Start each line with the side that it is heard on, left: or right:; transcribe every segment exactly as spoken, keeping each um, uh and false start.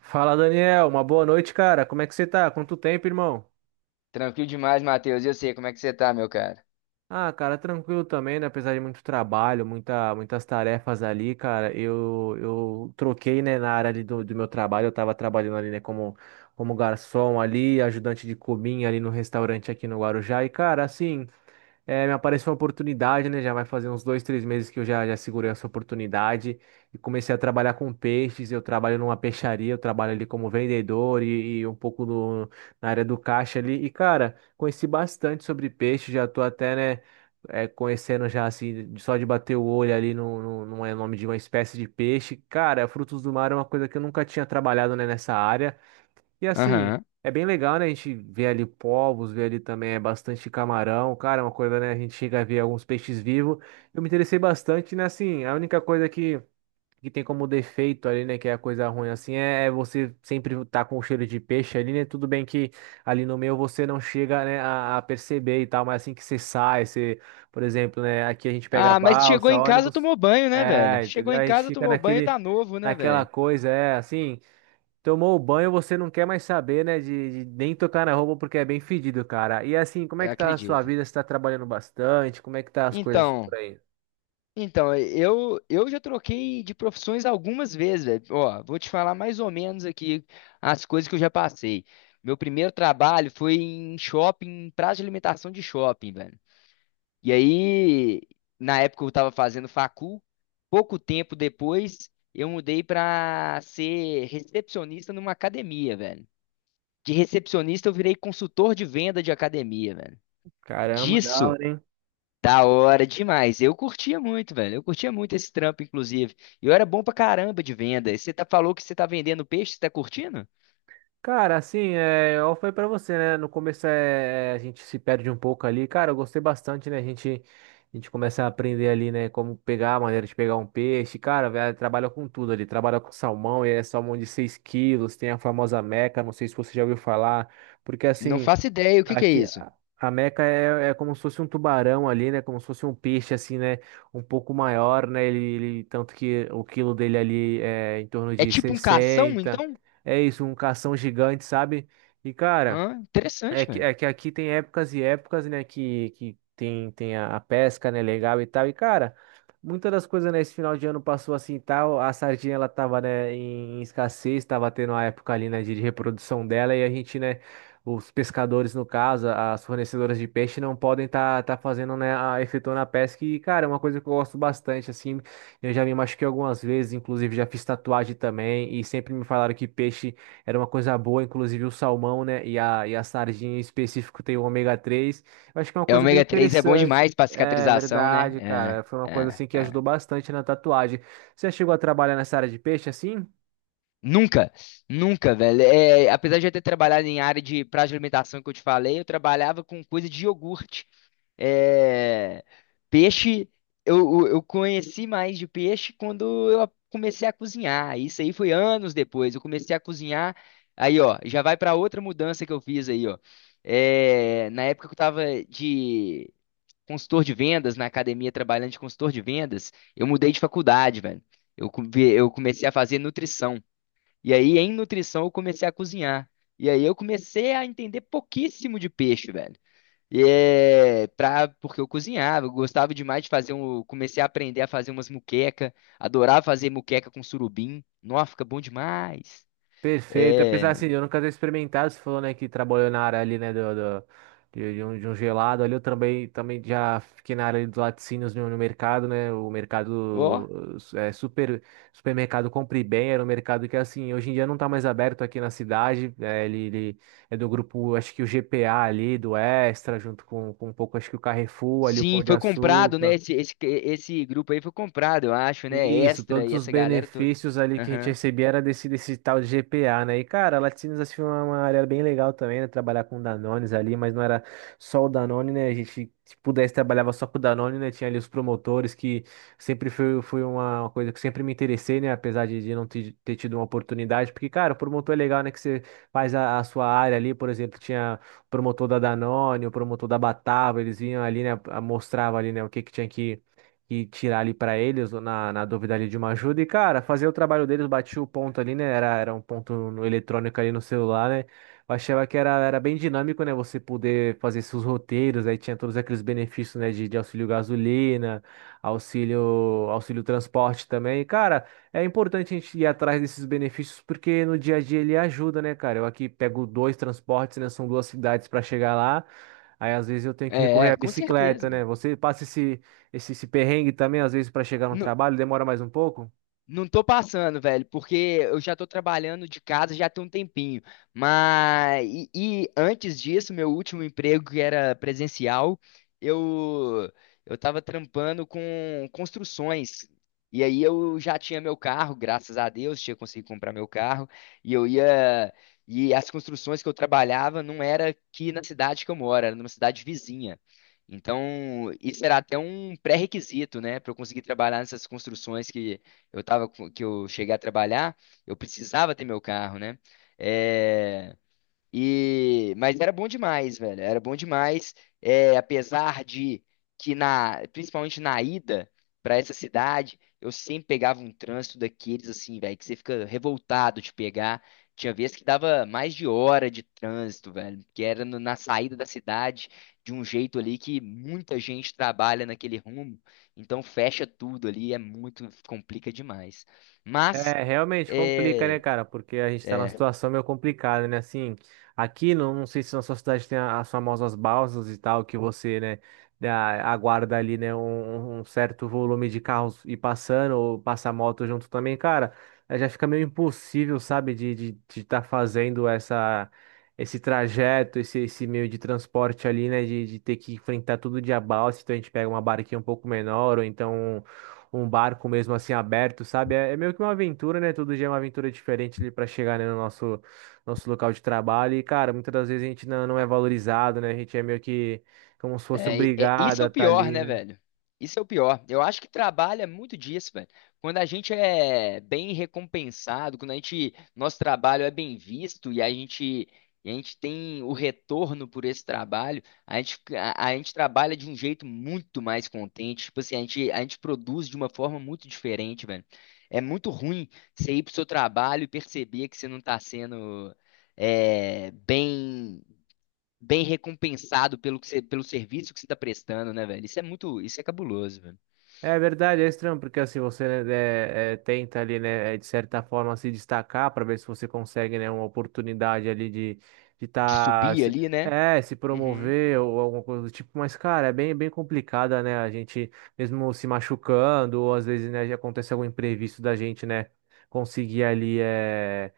right: Fala, Daniel. Uma boa noite, cara. Como é que você tá? Quanto tempo, irmão?
left: Tranquilo demais, Matheus. Eu sei como é que você tá, meu cara.
right: Ah, cara, tranquilo também, né? Apesar de muito trabalho, muita, muitas tarefas ali, cara. Eu, eu troquei, né, na área ali do, do meu trabalho. Eu tava trabalhando ali, né, como, como garçom ali, ajudante de cozinha ali no restaurante aqui no Guarujá. E, cara, assim. É, me apareceu uma oportunidade, né? Já vai fazer uns dois, três meses que eu já, já segurei essa oportunidade e comecei a trabalhar com peixes. Eu trabalho numa peixaria, eu trabalho ali como vendedor e, e um pouco no, na área do caixa ali. E, cara, conheci bastante sobre peixe, já tô até, né, é, conhecendo já, assim, de- só de bater o olho ali no, no, no é, nome de uma espécie de peixe. Cara, frutos do mar é uma coisa que eu nunca tinha trabalhado, né, nessa área. E assim,
left: Aham.
right: é bem legal, né? A gente vê ali povos, vê ali também é bastante camarão, cara, é uma coisa, né? A gente chega a ver alguns peixes vivos. Eu me interessei bastante, né? Assim, a única coisa que, que tem como defeito ali, né? Que é a coisa ruim, assim, é, é você sempre tá com o cheiro de peixe ali, né? Tudo bem que ali no meio você não chega, né, a, a perceber e tal, mas assim que você sai, você, por exemplo, né? Aqui a gente pega
left: Ah, mas chegou
right: balsa,
left: em casa,
right: ônibus,
left: tomou banho, né, velho?
right: é,
left: Chegou
right: entendeu?
left: em
right: A gente
left: casa,
right: fica
left: tomou banho,
right: naquele,
left: tá novo, né,
right: naquela
left: velho?
right: coisa, é assim. Tomou o banho, você não quer mais saber, né? De, de nem tocar na roupa porque é bem fedido, cara. E assim, como é
left: Eu
right: que tá a sua
left: acredito.
right: vida? Você tá trabalhando bastante? Como é que tá as coisas por
left: Então,
right: aí?
left: então, eu eu já troquei de profissões algumas vezes, velho. Ó, vou te falar mais ou menos aqui as coisas que eu já passei. Meu primeiro trabalho foi em shopping, praça de alimentação de shopping, velho. E aí, na época eu estava fazendo facul, pouco tempo depois eu mudei para ser recepcionista numa academia, velho. De recepcionista eu virei consultor de venda de academia, velho.
right: Caramba, da
left: Disso,
right: hora, hein?
left: da hora demais. Eu curtia muito, velho. Eu curtia muito esse trampo, inclusive. Eu era bom pra caramba de venda. E você tá, falou que você tá vendendo peixe, você tá curtindo?
right: Cara, assim, é, eu falei pra você, né? No começo é, é, a gente se perde um pouco ali. Cara, eu gostei bastante, né? A gente, a gente começa a aprender ali, né? Como pegar, a maneira de pegar um peixe. Cara, velho, trabalha com tudo ali. Trabalha com salmão, e é salmão de seis quilos. Tem a famosa Meca, não sei se você já ouviu falar. Porque
left: Não
right: assim.
left: faço ideia, o que que é
right: Aqui,
left: isso?
right: a a Meca é, é como se fosse um tubarão ali, né? Como se fosse um peixe, assim, né? Um pouco maior, né? Ele, ele- tanto que o quilo dele ali é em torno
left: É
right: de
left: tipo um cação,
right: sessenta.
left: então?
right: É isso, um cação gigante, sabe? E, cara.
left: Ah, interessante,
right: É que,
left: velho.
right: é que aqui tem épocas e épocas, né? Que, que tem, tem a, a pesca, né? Legal e tal. E, cara, muitas das coisas, né? Esse final de ano passou assim e tal. A sardinha, ela tava, né? Em, em escassez, tava tendo a época ali, né? De, de reprodução dela. E a gente, né? Os pescadores, no caso, a- as fornecedoras de peixe, não podem tá, tá fazendo, né? A, efetuando a pesca. E, cara, é uma coisa que eu gosto bastante, assim. Eu já me machuquei algumas vezes, inclusive já fiz tatuagem também. E sempre me falaram que peixe era uma coisa boa, inclusive o salmão, né? E a, e a sardinha em específico tem o ômega três. Eu acho que é uma
left: É,
right: coisa bem
left: ômega três é bom
right: interessante.
left: demais pra
right: É
left: cicatrização, né?
right: verdade, cara. Foi uma
left: É,
right: coisa
left: é,
right: assim que
left: é.
right: ajudou bastante na tatuagem. Você chegou a trabalhar nessa área de peixe assim?
left: Nunca, nunca, velho. É, apesar de eu ter trabalhado em área de prazo de alimentação que eu te falei, eu trabalhava com coisa de iogurte. É, peixe, eu, eu eu conheci mais de peixe quando eu comecei a cozinhar. Isso aí foi anos depois. Eu comecei a cozinhar. Aí, ó, já vai pra outra mudança que eu fiz aí, ó. É, na época que eu tava de consultor de vendas, na academia trabalhando de consultor de vendas, eu mudei de faculdade, velho. Eu, co- eu comecei a fazer nutrição. E aí, em nutrição, eu comecei a cozinhar. E aí, eu comecei a entender pouquíssimo de peixe, velho. E é pra, porque eu cozinhava, eu gostava demais de fazer um. Comecei a aprender a fazer umas muqueca, adorava fazer muqueca com surubim. Nossa, fica bom demais.
right: Perfeito. Apesar
left: É.
right: assim, eu nunca ter experimentado, você falou, né, que trabalhou na área ali, né, do, do- de, de um, de um gelado ali, eu também, também já fiquei na área ali dos laticínios no, no mercado, né, o
left: Ó.
right: mercado, eh, é, super, supermercado Compre Bem, era um mercado que, assim, hoje em dia não tá mais aberto aqui na cidade, né, ele, ele é do grupo, acho que o G P A ali, do Extra, junto com, com um pouco, acho que o Carrefour ali, o Pão
left: Sim,
right: de
left: foi comprado, né?
right: Açúcar,
left: Esse, esse, esse grupo aí foi comprado, eu acho, né?
right: isso,
left: Extra
right: todos
left: e
right: os
left: essa galera toda.
right: benefícios ali que a gente
left: Aham.
right: recebia era desse, desse tal de G P A, né? E, cara, Laticínios assim, foi uma uma área bem legal também, né? Trabalhar com Danones ali, mas não era só o Danone, né? A gente, se pudesse, trabalhava só com o Danone, né? Tinha ali os promotores, que sempre foi, foi uma uma coisa que sempre me interessei, né? Apesar de, de não ter, ter tido uma oportunidade, porque, cara, o promotor é legal, né? Que você faz a, a sua área ali, por exemplo, tinha o promotor da Danone, o promotor da Batava, eles vinham ali, né? Mostrava ali, né? O que que tinha que e tirar ali pra eles na, na dúvida ali de uma ajuda. E, cara, fazer o trabalho deles, bati o ponto ali, né? Era, era um ponto no eletrônico ali no celular, né? Eu achava que era, era bem dinâmico, né? Você poder fazer seus roteiros, aí tinha todos aqueles benefícios, né? De, de auxílio gasolina, auxílio, auxílio transporte também. E, cara, é importante a gente ir atrás desses benefícios porque no dia a dia ele ajuda, né, cara? Eu aqui pego dois transportes, né? São duas cidades para chegar lá. Aí às vezes eu tenho que recorrer
left: É,
right: à
left: com
right: bicicleta,
left: certeza,
right: né?
left: velho.
right: Você passa esse, esse, esse perrengue também, às vezes, para chegar no trabalho, demora mais um pouco?
left: Não tô passando, velho, porque eu já tô trabalhando de casa já tem um tempinho. Mas e, e antes disso, meu último emprego que era presencial, eu eu tava trampando com construções. E aí eu já tinha meu carro, graças a Deus, tinha conseguido comprar meu carro, e eu ia e as construções que eu trabalhava não era aqui na cidade que eu moro, era numa cidade vizinha. Então, isso era até um pré-requisito, né, para eu conseguir trabalhar nessas construções que eu tava com- que eu cheguei a trabalhar, eu precisava ter meu carro, né? É, e, mas era bom demais, velho. Era bom demais, é, apesar de que na, principalmente na ida pra essa cidade, eu sempre pegava um trânsito daqueles assim, velho, que você fica revoltado de pegar. Tinha vezes que dava mais de hora de trânsito, velho, que era no- na saída da cidade, de um jeito ali que muita gente trabalha naquele rumo, então fecha tudo ali, é muito, complica demais. Mas
right: É, realmente complica, né,
left: é,
right: cara? Porque a gente tá numa
left: é,
right: situação meio complicada, né? Assim, aqui, não, não sei se na sua cidade tem a- as famosas balsas e tal, que você, né, dá- aguarda ali, né, um, um certo volume de carros ir passando, ou passar moto junto também, cara. eh, Já fica meio impossível, sabe, de de, estar fazendo essa, esse trajeto, esse, esse meio de transporte ali, né, de, de ter que enfrentar todo dia balsa, então a gente pega uma barquinha um pouco menor, ou então um barco mesmo assim aberto, sabe? É, é meio que uma aventura, né? Todo dia é uma aventura diferente ali para chegar, né, no nosso, nosso local de trabalho. E, cara, muitas das vezes a gente não, não é valorizado, né? A gente é meio que como se fosse
left: É, é-
right: obrigado
left: isso
right: a
left: é o
right: estar
left: pior, né,
right: ali.
left: velho? Isso é o pior. Eu acho que trabalha muito disso, velho. Quando a gente é bem recompensado, quando a gente, nosso trabalho é bem visto e a gente, e a gente tem o retorno por esse trabalho, a gente, a, a gente trabalha de um jeito muito mais contente. Tipo assim, a gente, a gente produz de uma forma muito diferente, velho. É muito ruim você ir pro seu trabalho e perceber que você não tá sendo é, bem bem recompensado pelo que você, pelo serviço que você tá prestando, né, velho? Isso é muito, isso é cabuloso, velho.
right: É verdade, é estranho, porque assim você né, é, é, tenta ali, né, é, de certa forma se destacar para ver se você consegue, né, uma oportunidade ali de de
left: De
right: tá,
left: subir
right: se,
left: ali, né?
right: é, se
left: Uhum,
right: promover ou alguma coisa do tipo, mas cara, é bem bem complicada, né? A gente mesmo se machucando, ou às vezes, né, já acontece algum imprevisto da gente, né, conseguir ali é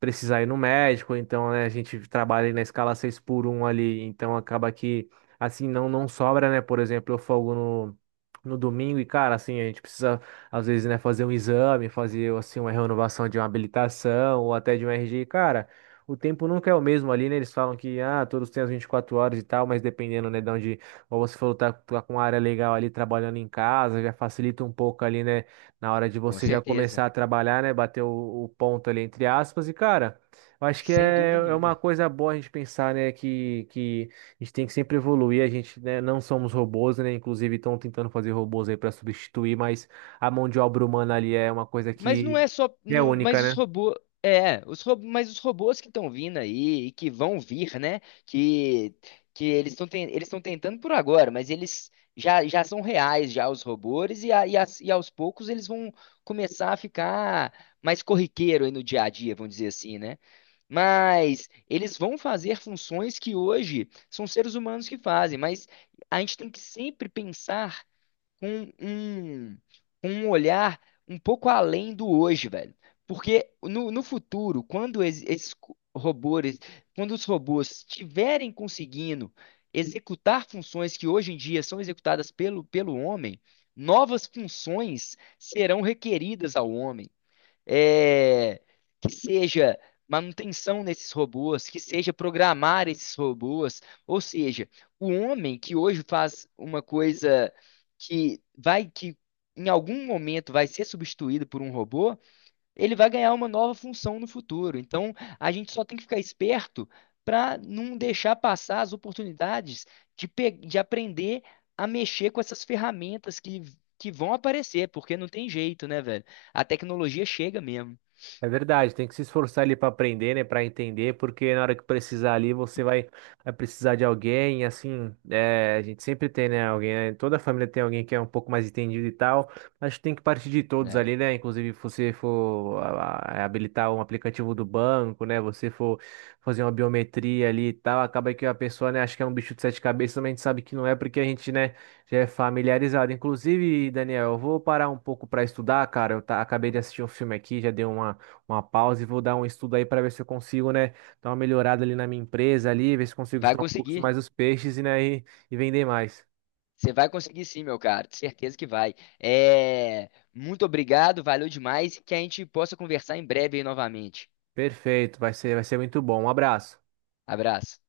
right: precisar ir no médico, então, né, a gente trabalha ali na escala seis por um ali, então acaba que assim não não sobra, né? Por exemplo, eu folgo no no domingo e, cara, assim, a gente precisa, às vezes, né, fazer um exame, fazer, assim, uma renovação de uma habilitação ou até de um R G. Cara, o tempo nunca é o mesmo ali, né? Eles falam que, ah, todos têm as vinte e quatro horas e tal, mas dependendo, né, de onde, como você falou, tá, tá com uma área legal ali trabalhando em casa, já facilita um pouco ali, né, na hora de
left: com
right: você já
left: certeza.
right: começar a trabalhar, né, bater o, o ponto ali, entre aspas, e, cara. Eu acho que
left: Sem
right: é,
left: dúvida
right: é uma
left: nenhuma.
right: coisa boa a gente pensar, né, que, que a gente tem que sempre evoluir, a gente, né, não somos robôs, né? Inclusive estão tentando fazer robôs aí para substituir, mas a mão de obra humana ali é uma coisa
left: Mas não
right: que
left: é só,
right: que é
left: não-
right: única,
left: mas os
right: né?
left: robôs, é, os robôs, mas os robôs que estão vindo aí e que vão vir, né? Que que eles estão eles estão tentando por agora, mas eles já, já são reais já os robôs e, a- e, as- e aos poucos eles vão começar a ficar mais corriqueiro aí no dia a dia, vamos dizer assim, né? Mas eles vão fazer funções que hoje são seres humanos que fazem, mas a gente tem que sempre pensar com um, com um olhar um pouco além do hoje, velho. Porque no, no futuro, quando es- esses co- robôs, quando os robôs estiverem conseguindo executar funções que hoje em dia são executadas pelo, pelo homem, novas funções serão requeridas ao homem é, que seja manutenção desses robôs, que seja programar esses robôs, ou seja, o homem que hoje faz uma coisa que vai que em algum momento vai ser substituído por um robô ele vai ganhar uma nova função no futuro. Então, a gente só tem que ficar esperto para não deixar passar as oportunidades de, pe- de aprender a mexer com essas ferramentas que, que vão aparecer, porque não tem jeito, né, velho? A tecnologia chega mesmo,
right: É verdade, tem que se esforçar ali para aprender, né, para entender, porque na hora que precisar ali você vai, vai precisar de alguém, assim, é, a gente sempre tem, né, alguém, né, toda família tem alguém que é um pouco mais entendido e tal, acho que tem que partir de todos
left: né?
right: ali, né, inclusive se você for ah, habilitar um aplicativo do banco, né, você for fazer uma biometria ali e tal, acaba que a pessoa, né, acha que é um bicho de sete cabeças, mas a gente sabe que não é, porque a gente, né, já é familiarizado. Inclusive, Daniel, eu vou parar um pouco para estudar, cara, eu tá- acabei de assistir um filme aqui, já deu uma uma pausa e vou dar um estudo aí para ver se eu consigo, né, dar uma melhorada ali na minha empresa ali, ver se consigo
left: Vai
right: estudar um pouco
left: conseguir.
right: mais os peixes e, né, e, e vender mais.
left: Você vai conseguir sim, meu cara, de certeza que vai. É, muito obrigado, valeu demais e que a gente possa conversar em breve aí novamente.
right: Perfeito, vai ser, vai ser muito bom. Um abraço.
left: Abraço.